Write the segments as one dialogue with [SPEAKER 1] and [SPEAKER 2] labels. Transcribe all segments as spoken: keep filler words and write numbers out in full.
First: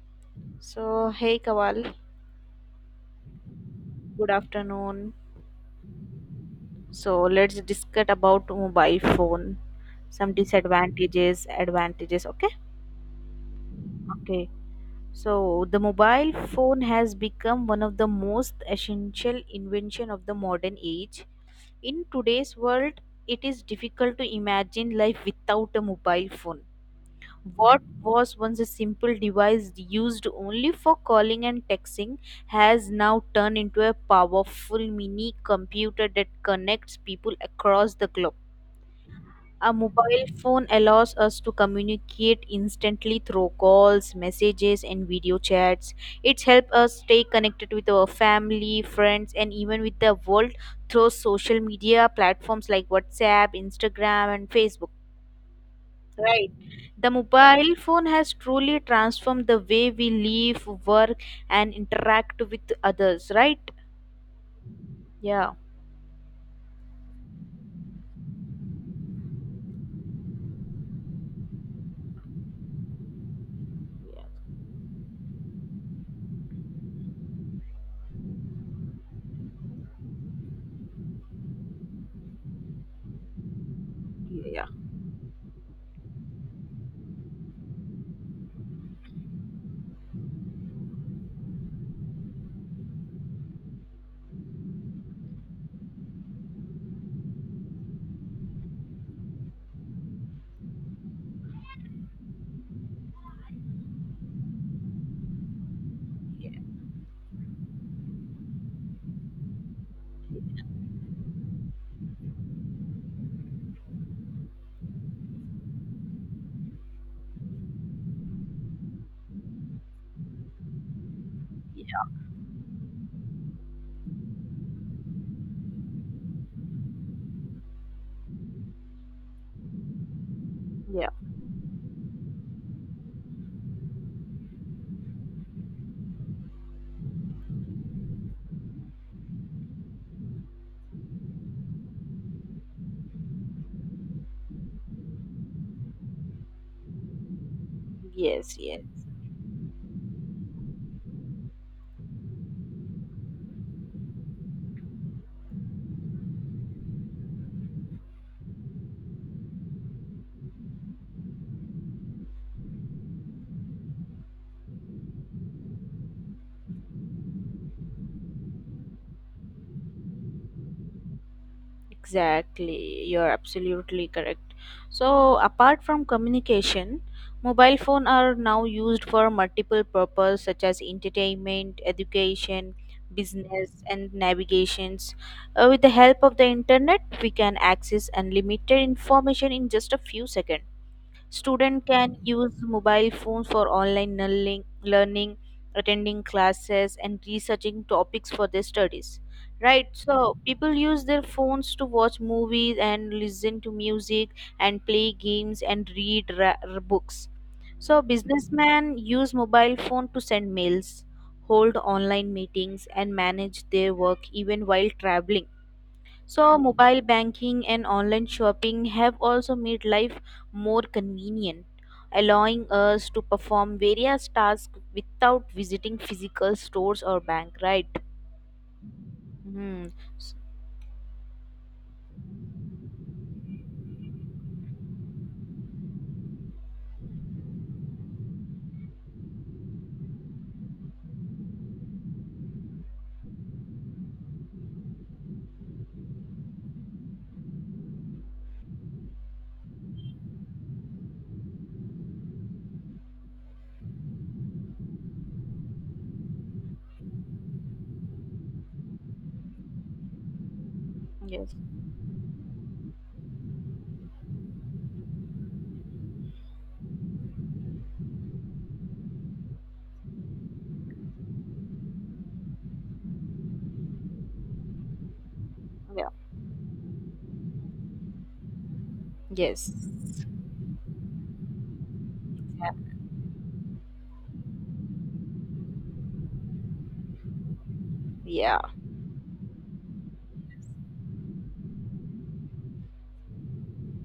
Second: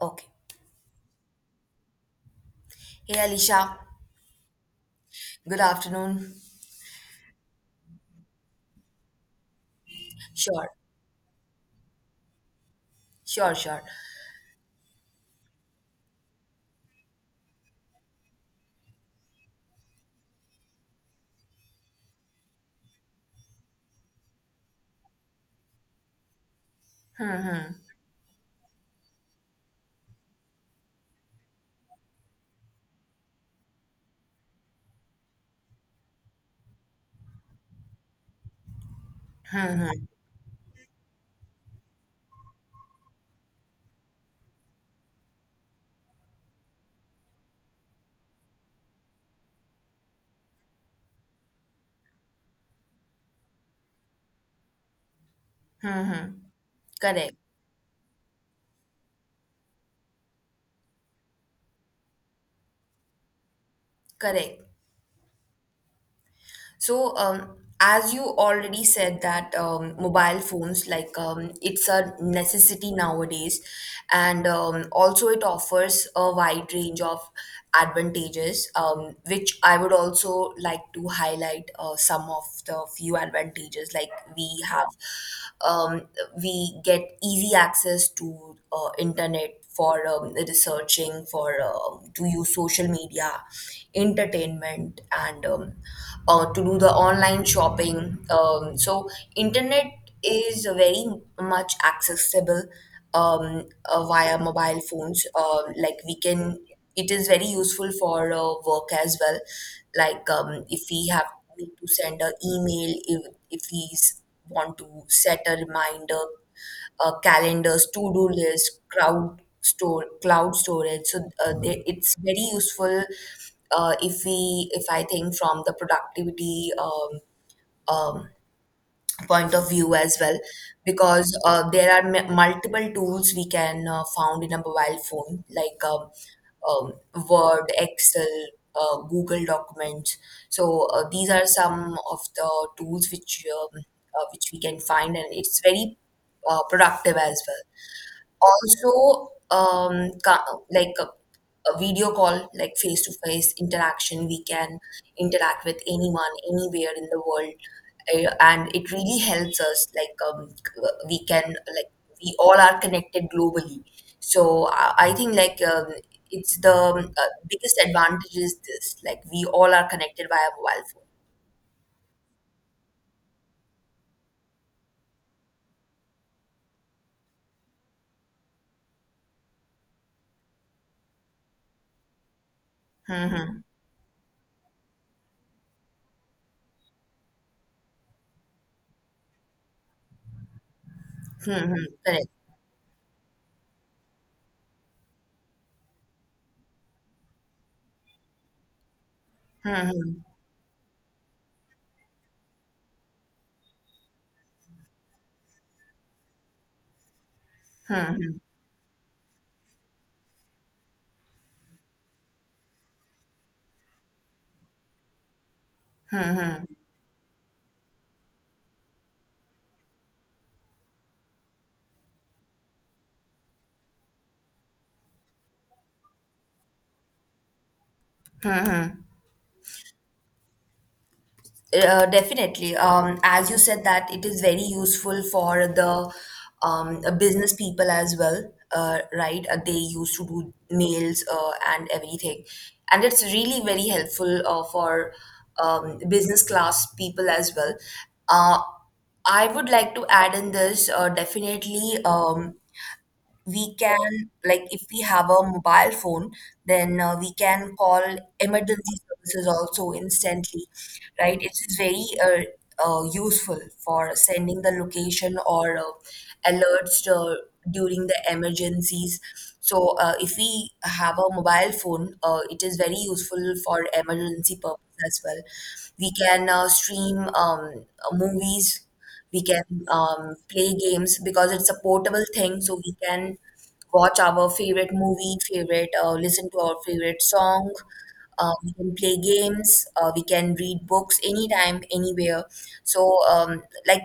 [SPEAKER 1] Okay.
[SPEAKER 2] So, hey Kawal,
[SPEAKER 1] Hey Alicia,
[SPEAKER 2] good afternoon.
[SPEAKER 1] good afternoon.
[SPEAKER 2] So, let's discuss about mobile phone, some
[SPEAKER 1] Sure,
[SPEAKER 2] disadvantages, advantages. Okay,
[SPEAKER 1] sure, sure.
[SPEAKER 2] okay. So, the mobile phone has become one of the most essential invention of the modern age. In today's world, it is difficult to imagine life without a mobile phone.
[SPEAKER 1] Hmm,
[SPEAKER 2] What
[SPEAKER 1] hmm,
[SPEAKER 2] was once a simple device used only for calling and texting has now turned into a powerful mini computer that connects people across the globe. A
[SPEAKER 1] hmm, hmm,
[SPEAKER 2] mobile phone allows us to communicate instantly through calls, messages, and video chats. It's helped us stay connected with our family, friends, and even with the world through social media platforms like WhatsApp, Instagram, and Facebook.
[SPEAKER 1] hmm, hmm.
[SPEAKER 2] Right. The
[SPEAKER 1] Correct,
[SPEAKER 2] mobile phone has truly transformed the way we live, work, and interact with others, right?
[SPEAKER 1] correct.
[SPEAKER 2] Yeah.
[SPEAKER 1] So, um, as you already said that um, mobile phones, like, um, it's a necessity nowadays,
[SPEAKER 2] Yeah.
[SPEAKER 1] and um, also it offers a wide range of advantages, um, which I would also like to highlight uh, some of the few advantages. Like we have, um, we get easy access to uh, internet for um, researching, for um, to use social media, entertainment, and um, uh, to do the online shopping. Um, so internet is very much accessible um, uh, via mobile phones. Um like we can, it is very useful for uh, work as well. Like, um, if we have need to send an email, if if we s- want to set a reminder, uh, calendars, to do list, crowd store cloud storage, so uh, they,
[SPEAKER 2] Yeah.
[SPEAKER 1] it's very useful uh, if we if I think from the productivity um, um, point of view as well,
[SPEAKER 2] Yeah.
[SPEAKER 1] because uh, there are m- multiple tools we can uh, found in a mobile phone, like, um, um, Word, Excel, uh, Google Documents. So uh, these are some of the tools which, um, uh, which we can find, and it's very uh, productive as well.
[SPEAKER 2] Yes, yes.
[SPEAKER 1] Also, um ca- like a, a video call, like face to face interaction, we can interact with anyone anywhere in the world. Uh, and it really helps us, like, um, we can, like, we all are connected globally, so i, I think, like, um, it's the um, uh, biggest advantage is this, like, we all are connected via mobile phone.
[SPEAKER 2] Exactly. You're absolutely correct. So, apart from communication, mobile phone are now used for multiple purpose such as entertainment, education,
[SPEAKER 1] Hmm.
[SPEAKER 2] business and navigations. Uh, with the help of the internet, we can access unlimited information in just a few seconds.
[SPEAKER 1] Hmm. Hmm. Hmm.
[SPEAKER 2] Student can
[SPEAKER 1] Correct.
[SPEAKER 2] use mobile phones for online learning, learning, attending classes, and researching topics for their studies. Right,
[SPEAKER 1] Hmm.
[SPEAKER 2] so people use their phones to watch movies and listen to music and play games and read ra- r- books. So
[SPEAKER 1] Hmm. Hmm.
[SPEAKER 2] businessmen use mobile phone to send mails, hold online meetings, and manage their work even while traveling.
[SPEAKER 1] Hmm.
[SPEAKER 2] So,
[SPEAKER 1] Hmm.
[SPEAKER 2] mobile banking and online shopping have also made life more convenient, allowing us to perform various tasks without visiting physical stores or bank, right?
[SPEAKER 1] Hmm. Hmm.
[SPEAKER 2] Hmm. S-
[SPEAKER 1] Uh, definitely. Um, as you said that it is very useful for the um, business people as well, uh, right? Uh, they used to do mails, uh, and everything. And it's really very helpful uh, for, um, business class people as well. Uh, I would like to add in this, uh, definitely. Um, we can, like, if we have a mobile phone then uh, we can call emergency services also instantly, right? It
[SPEAKER 2] Yes.
[SPEAKER 1] is very uh, uh, useful for sending the location or uh, alerts uh, during the emergencies. So, uh, if we have a mobile phone, uh, it is very useful for emergency purpose as well.
[SPEAKER 2] Yeah.
[SPEAKER 1] We can uh, stream, um, movies, we can
[SPEAKER 2] Yes.
[SPEAKER 1] um, play games, because it's a portable thing,
[SPEAKER 2] Yeah.
[SPEAKER 1] so we can watch our favorite movie, favorite, uh, listen to our favorite song. Uh,
[SPEAKER 2] Yeah.
[SPEAKER 1] we can play games. Uh, we can read books anytime, anywhere. So, um, like,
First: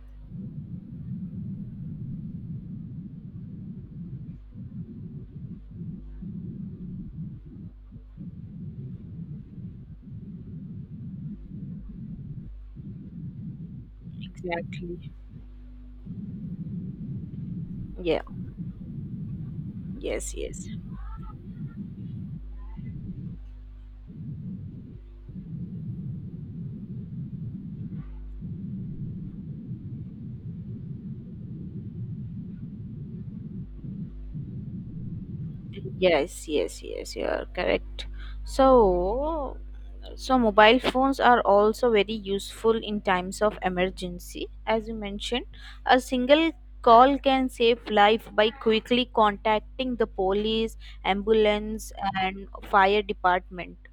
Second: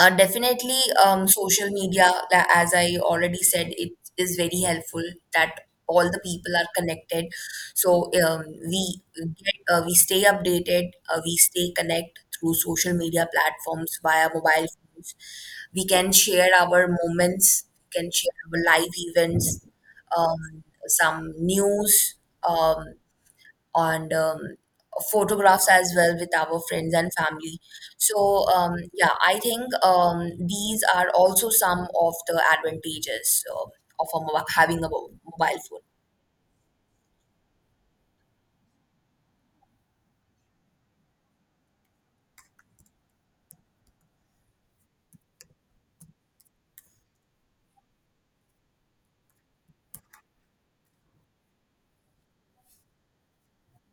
[SPEAKER 1] uh, definitely, um, social media, la- as I already said, it is very helpful, that all the people are connected. So, um, we get, uh, we stay updated, uh, we stay connect through social media platforms via mobile
[SPEAKER 2] Exactly.
[SPEAKER 1] phones. We can share our moments, we can
[SPEAKER 2] Yeah.
[SPEAKER 1] share our live events,
[SPEAKER 2] Yes.
[SPEAKER 1] um,
[SPEAKER 2] Yes.
[SPEAKER 1] some news. Um, on um, photographs as well, with our friends and family. So, um, yeah, I think, um, these are also some of the advantages um of a, mo- having a mo- mobile phone.
[SPEAKER 2] Yes. Yes. Yes. You are correct. So, So, mobile phones are also very useful in times of emergency. As you mentioned, a single call can save life by quickly contacting the police, ambulance, and fire department.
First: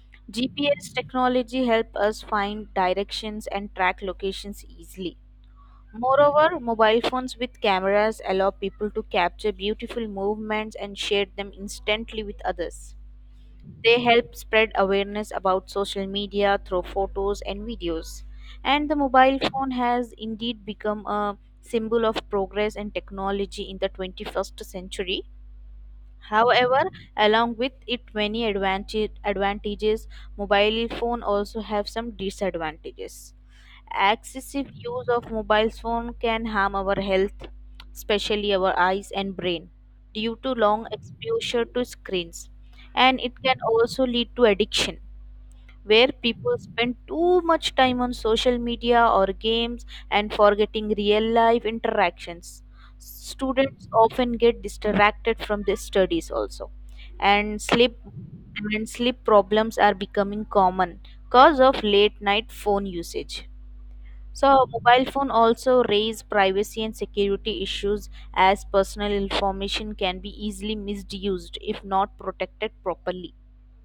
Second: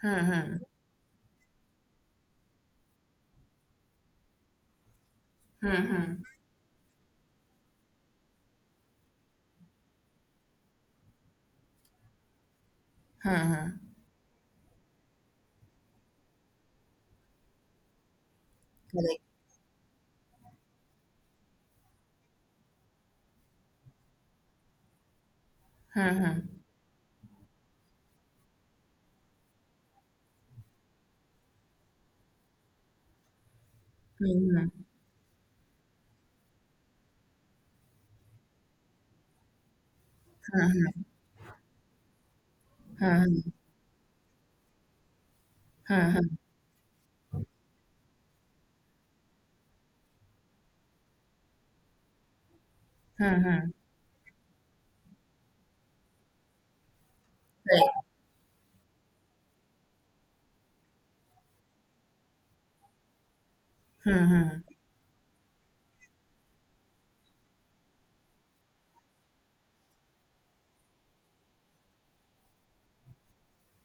[SPEAKER 1] Hmm.
[SPEAKER 2] G P S technology help us find directions and track locations easily.
[SPEAKER 1] Hmm. Hmm.
[SPEAKER 2] Moreover, mobile phones with cameras allow people to capture beautiful movements and share them instantly with others.
[SPEAKER 1] Hmm. Hmm.
[SPEAKER 2] They help spread awareness about social media through photos and videos. And the
[SPEAKER 1] Correct.
[SPEAKER 2] mobile phone has indeed become a symbol of progress and technology in the twenty-first century.
[SPEAKER 1] Hmm. Hmm.
[SPEAKER 2] However, along with it many advantage, advantages, mobile phone also have some disadvantages.
[SPEAKER 1] Hmm.
[SPEAKER 2] Excessive use of mobile phone can harm our health, especially our eyes and brain due to long exposure to screens, and
[SPEAKER 1] Hmm. Hmm.
[SPEAKER 2] it can also lead to addiction where
[SPEAKER 1] Hmm.
[SPEAKER 2] people spend too much time on social media or games and forgetting real life interactions.
[SPEAKER 1] Hmm. Hmm. Hmm. Hmm.
[SPEAKER 2] Students often get distracted from their studies also, and
[SPEAKER 1] Correct.
[SPEAKER 2] sleep and sleep problems are becoming common cause of late night phone usage.
[SPEAKER 1] Hmm. Hmm.
[SPEAKER 2] So, mobile phone also raise privacy and security issues as personal information can be easily misused if not protected properly.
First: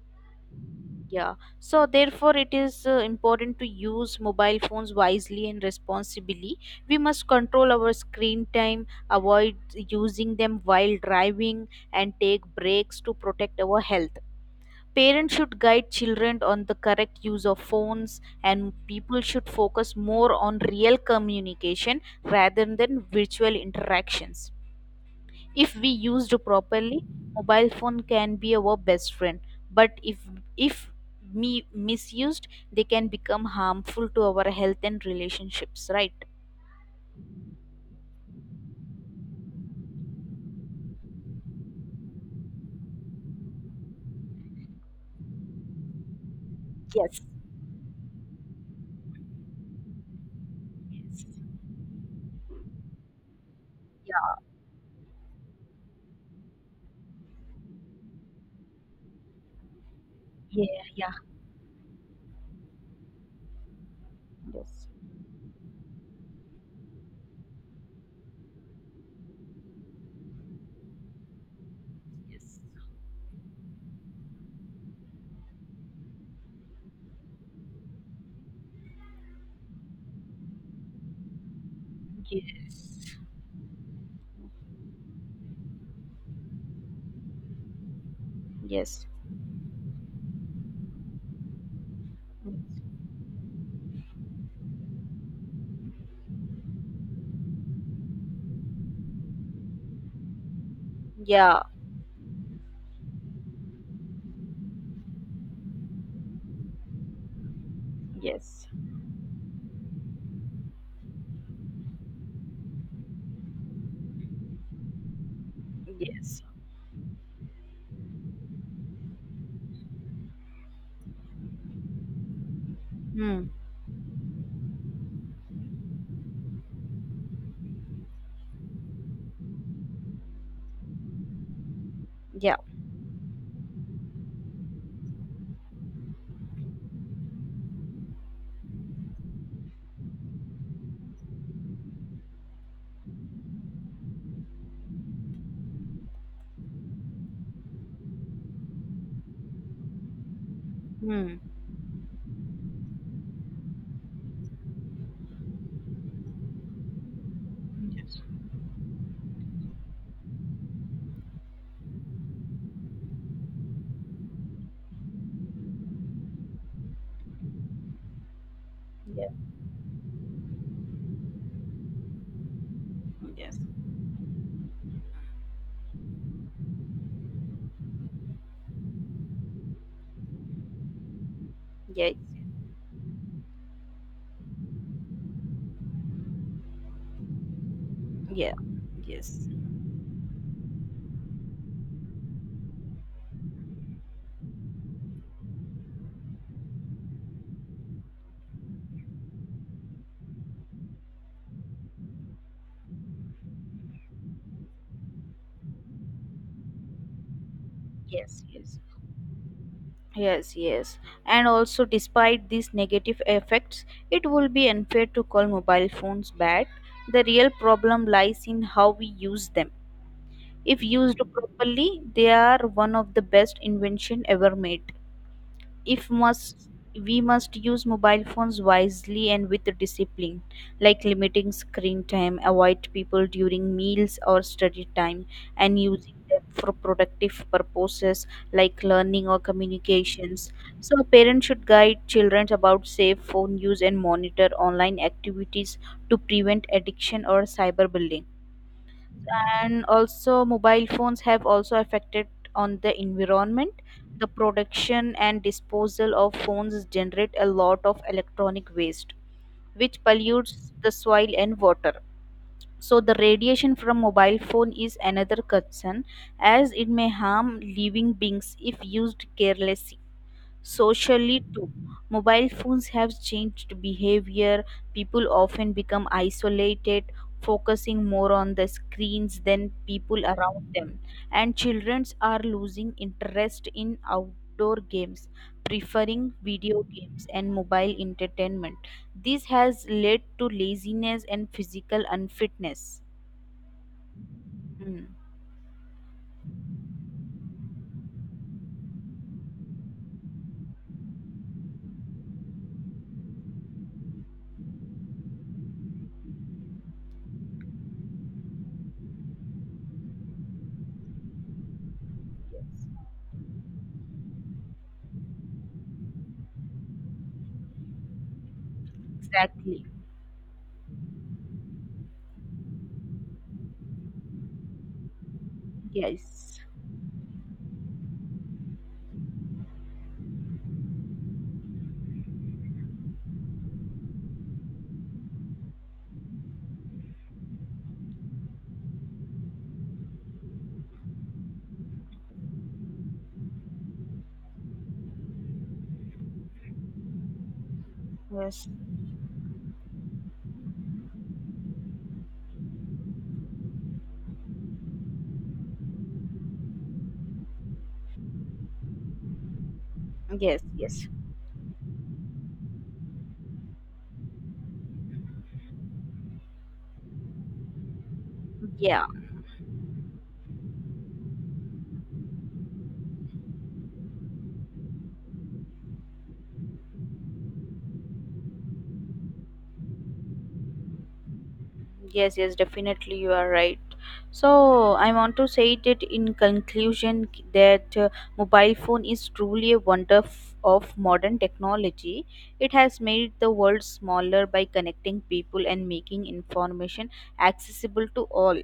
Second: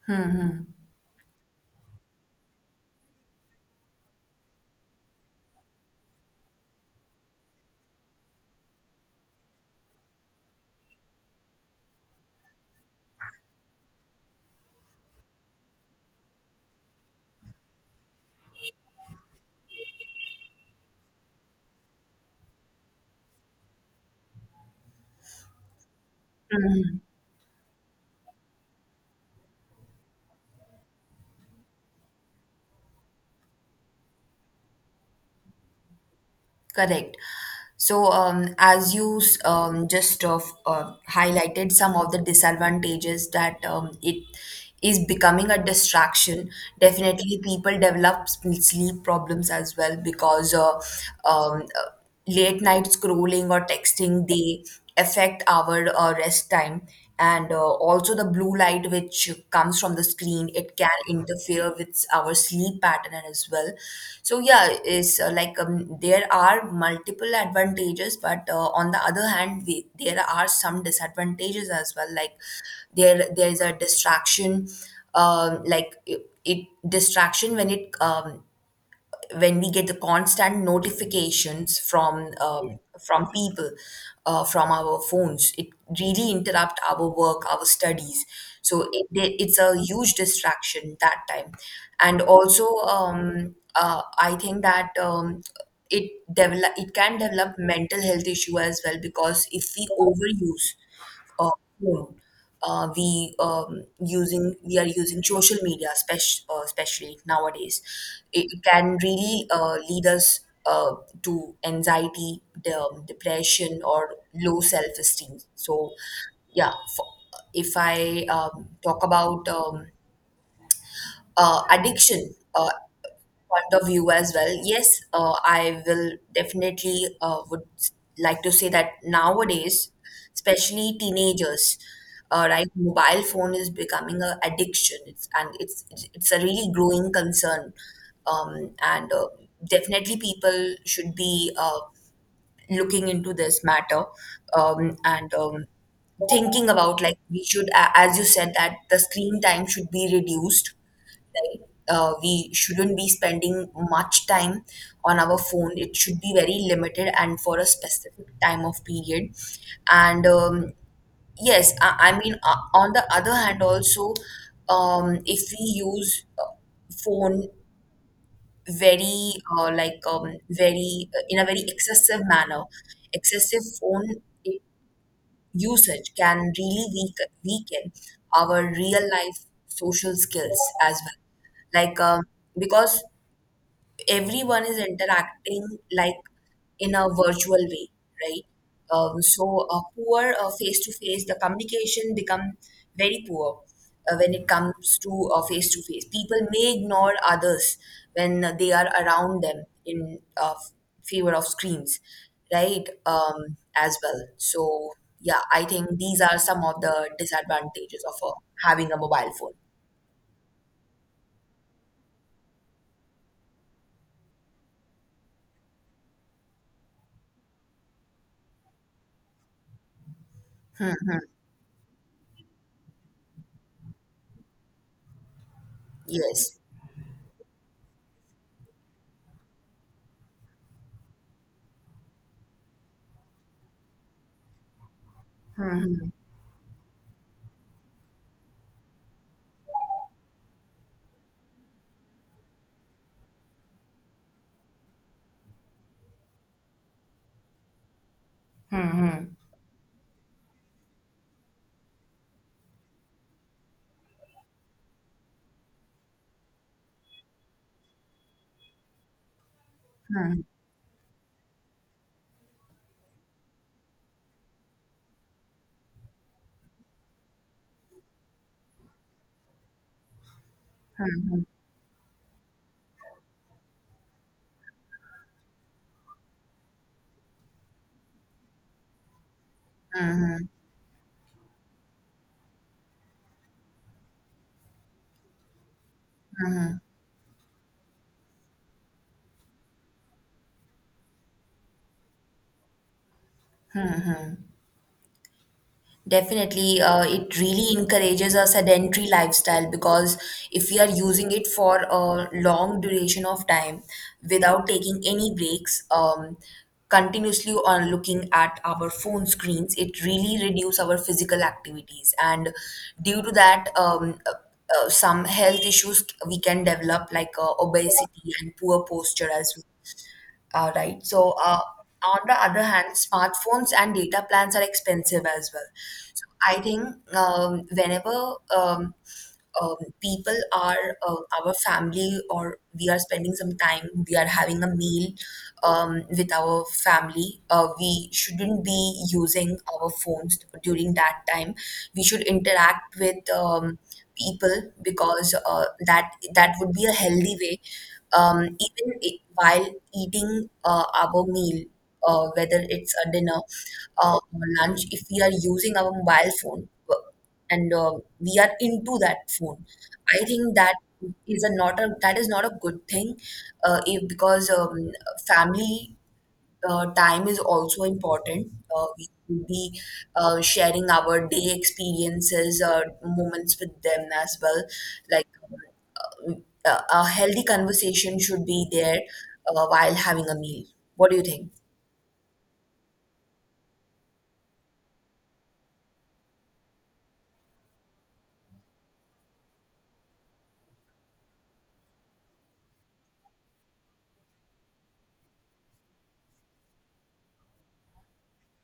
[SPEAKER 1] Hmm. Hmm.
[SPEAKER 2] Yeah. So, therefore, it is uh, important to use mobile phones wisely and responsibly. We must control our screen time, avoid using them while driving, and take breaks to protect our health. Parents should guide children on the correct use of phones, and people should focus more on real communication rather than virtual interactions. If we used
[SPEAKER 1] Hmm.
[SPEAKER 2] properly, mobile phone can be our best friend, but if if me misused, they can become harmful to our health and relationships. Right?
[SPEAKER 1] Correct. So, um, as you s- um, just uh, f- uh, highlighted some of the disadvantages, that um, it is becoming a distraction,
[SPEAKER 2] Yes.
[SPEAKER 1] definitely people develop s- sleep problems as well because uh, um, uh, late night scrolling or texting,
[SPEAKER 2] Yeah.
[SPEAKER 1] they affect our uh, rest time, and uh, also the blue light which comes from the screen,
[SPEAKER 2] Yeah.
[SPEAKER 1] it can
[SPEAKER 2] Yeah.
[SPEAKER 1] interfere with our sleep pattern as well. So yeah,
[SPEAKER 2] Yes.
[SPEAKER 1] is uh, like, um, there are multiple advantages, but uh, on the other hand we, there are some disadvantages as well, like there there is a distraction, um, like, it, it distraction when it um, when we get the constant notifications from uh,
[SPEAKER 2] Yes.
[SPEAKER 1] from people, uh, from our phones, it really interrupt our work, our studies. So it,
[SPEAKER 2] Yes.
[SPEAKER 1] it's a huge distraction that time. And also, um, uh, I think that, um, it develop it can develop mental health issue as well, because if we overuse uh,
[SPEAKER 2] Yeah.
[SPEAKER 1] phone. Uh, we, um, using we are using social media, spec uh, especially nowadays. It it
[SPEAKER 2] Yes.
[SPEAKER 1] can really uh, lead us uh, to anxiety, de- um, depression, or low self esteem. So,
[SPEAKER 2] Yes.
[SPEAKER 1] yeah, for, if I um, talk about, um, uh, addiction uh,
[SPEAKER 2] Hmm.
[SPEAKER 1] point of view as well, yes, uh, I will definitely, uh, would like to say that nowadays, especially teenagers, uh,
[SPEAKER 2] Yeah.
[SPEAKER 1] right, mobile phone is becoming a addiction, it's, and it's it's it's a really growing concern. Um, and uh, Definitely, people should be uh, looking into this matter, um, and um, thinking about, like, we should, a- as you said, that the screen time should be reduced,
[SPEAKER 2] Hmm.
[SPEAKER 1] like uh, we shouldn't be spending much time on our phone, it should be very limited and for a
[SPEAKER 2] Yes.
[SPEAKER 1] specific time of period. And um, yes, I, I mean, uh, on the other hand also, um, if we use uh, phone
[SPEAKER 2] Yeah.
[SPEAKER 1] very, uh, like, um, very, uh, in a very excessive manner,
[SPEAKER 2] Yes.
[SPEAKER 1] excessive phone eh, usage can really weaken weaken our real life social skills as well, like,
[SPEAKER 2] Yeah.
[SPEAKER 1] um, because everyone is interacting, like, in a virtual way, right?
[SPEAKER 2] Yeah.
[SPEAKER 1] Um,
[SPEAKER 2] Yes.
[SPEAKER 1] so a poor face to face, the communication become very poor uh, when it comes to face to face. People may ignore others when uh, they are around them in uh, favor of screens, right? Um, as well. So yeah, I think these are some of the disadvantages of uh,
[SPEAKER 2] Yes.
[SPEAKER 1] having a mobile phone.
[SPEAKER 2] Yes. Yes. And also, despite these negative effects, it will be unfair to call mobile phones bad. The real problem lies in how we use them. If used properly, they are one of the best invention ever made. If
[SPEAKER 1] Yes.
[SPEAKER 2] must We must use mobile phones wisely and with discipline, like limiting screen time, avoid people during meals or study time, and using them for productive purposes like learning or communications. So parents should guide children about safe phone use and monitor online activities to prevent addiction or cyberbullying. And also, mobile phones have also affected on the environment. The production and disposal of phones generate a lot of electronic waste, which pollutes the soil and water. So the radiation from mobile phone is another concern, as it may harm living beings if used carelessly. Socially, too, mobile phones have changed behavior. People often become isolated, focusing more on the screens than people
[SPEAKER 1] Mm-hmm.
[SPEAKER 2] around them. And children are losing interest in outdoor games, preferring video games and mobile entertainment. This has led to laziness and physical unfitness. Hmm.
[SPEAKER 1] Definitely, uh, it really encourages a sedentary lifestyle, because if we are using it for a long duration of time without taking any breaks, um, continuously on looking at our phone screens, it really reduces our physical activities. And due to that, um, uh, uh, some health issues we can develop, like uh, obesity and poor posture as well,
[SPEAKER 2] Exactly.
[SPEAKER 1] uh, right. So, uh, on the other hand, smartphones and data plans are expensive as well. So, I
[SPEAKER 2] Yes.
[SPEAKER 1] think, um, whenever, um, um, people are uh, our family, or we are spending some time, we are having a meal um, with our family, uh, we shouldn't be using our phones during that time. We should interact with, um, people, because uh, that that would be a healthy way, um,
[SPEAKER 2] Yes.
[SPEAKER 1] even i- while eating uh, our meal, uh, whether it's a dinner uh, or lunch, if we are using our mobile phone uh, and uh, we are into that phone, I think
[SPEAKER 2] Yes.
[SPEAKER 1] that
[SPEAKER 2] Yes.
[SPEAKER 1] is a not a that is not a good thing, uh, if, because um, family uh, time is also important. Uh,
[SPEAKER 2] Yeah.
[SPEAKER 1] we could be uh, sharing our day experiences, uh, moments with them as well, like, a, a healthy conversation should be there uh, while having a meal. What do you think?
[SPEAKER 2] Yes, yes, definitely you are right. So I want to say that in conclusion that uh, mobile phone is truly a wonder f- of modern technology. It has made the world smaller by connecting people and making information accessible to all.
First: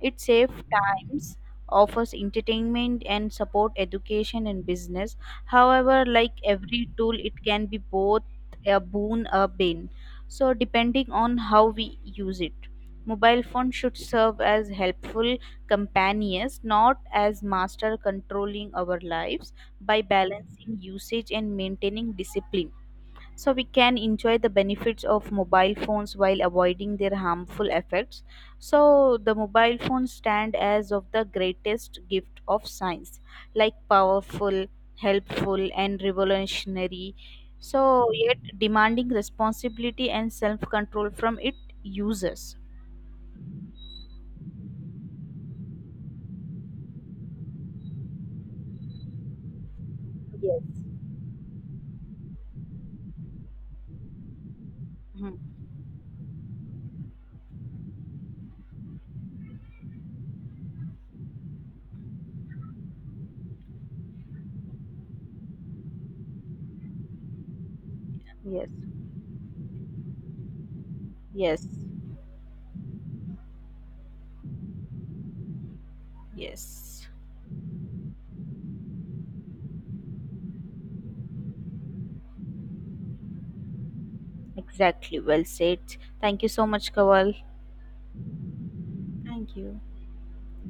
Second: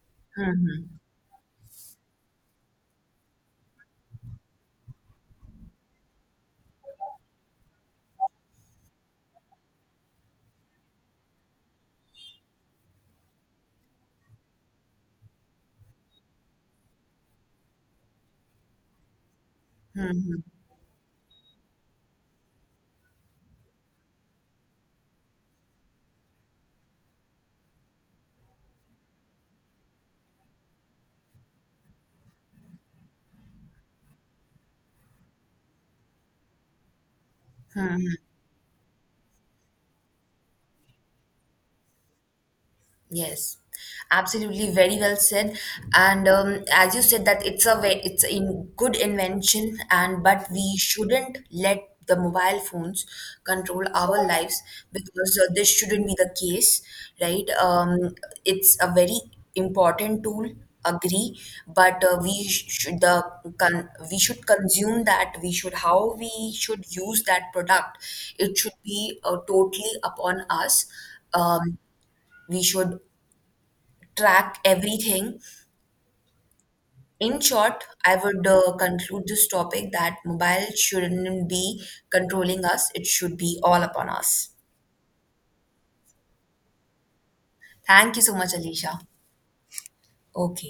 [SPEAKER 2] It saves
[SPEAKER 1] Hmm.
[SPEAKER 2] times, offers entertainment and support education and business. However, like every tool, it can be both a boon a bane, so depending on how we use it. Mobile phones should serve as helpful companions, not as master controlling our lives by
[SPEAKER 1] Hmm.
[SPEAKER 2] balancing usage and maintaining discipline. So we can enjoy the benefits of mobile phones while avoiding their harmful effects. So the mobile phones stand as of the greatest gift of science, like powerful, helpful and revolutionary. So
[SPEAKER 1] Hmm.
[SPEAKER 2] yet demanding responsibility and self-control from its users.
[SPEAKER 1] Yes, absolutely, very well said. And um, as you said that it's a ve- it's a in good invention, and but we
[SPEAKER 2] Yes.
[SPEAKER 1] shouldn't let the mobile phones control our lives, because uh,
[SPEAKER 2] Mhm.
[SPEAKER 1] this shouldn't be the case, right? Um, it's a very important tool, agree, but uh, we sh- should the con- we should consume that. We should how we should use that product. It
[SPEAKER 2] Yes,
[SPEAKER 1] should be uh, totally upon us,
[SPEAKER 2] yes,
[SPEAKER 1] um, we should track everything.
[SPEAKER 2] yes.
[SPEAKER 1] In short, I would uh, conclude this topic that mobile shouldn't be controlling us, it should be all upon us.
[SPEAKER 2] Exactly. Well said. Thank you so much, Kawal.
[SPEAKER 1] Thank you so much, Alicia.
[SPEAKER 2] Thank you.
[SPEAKER 1] Okay.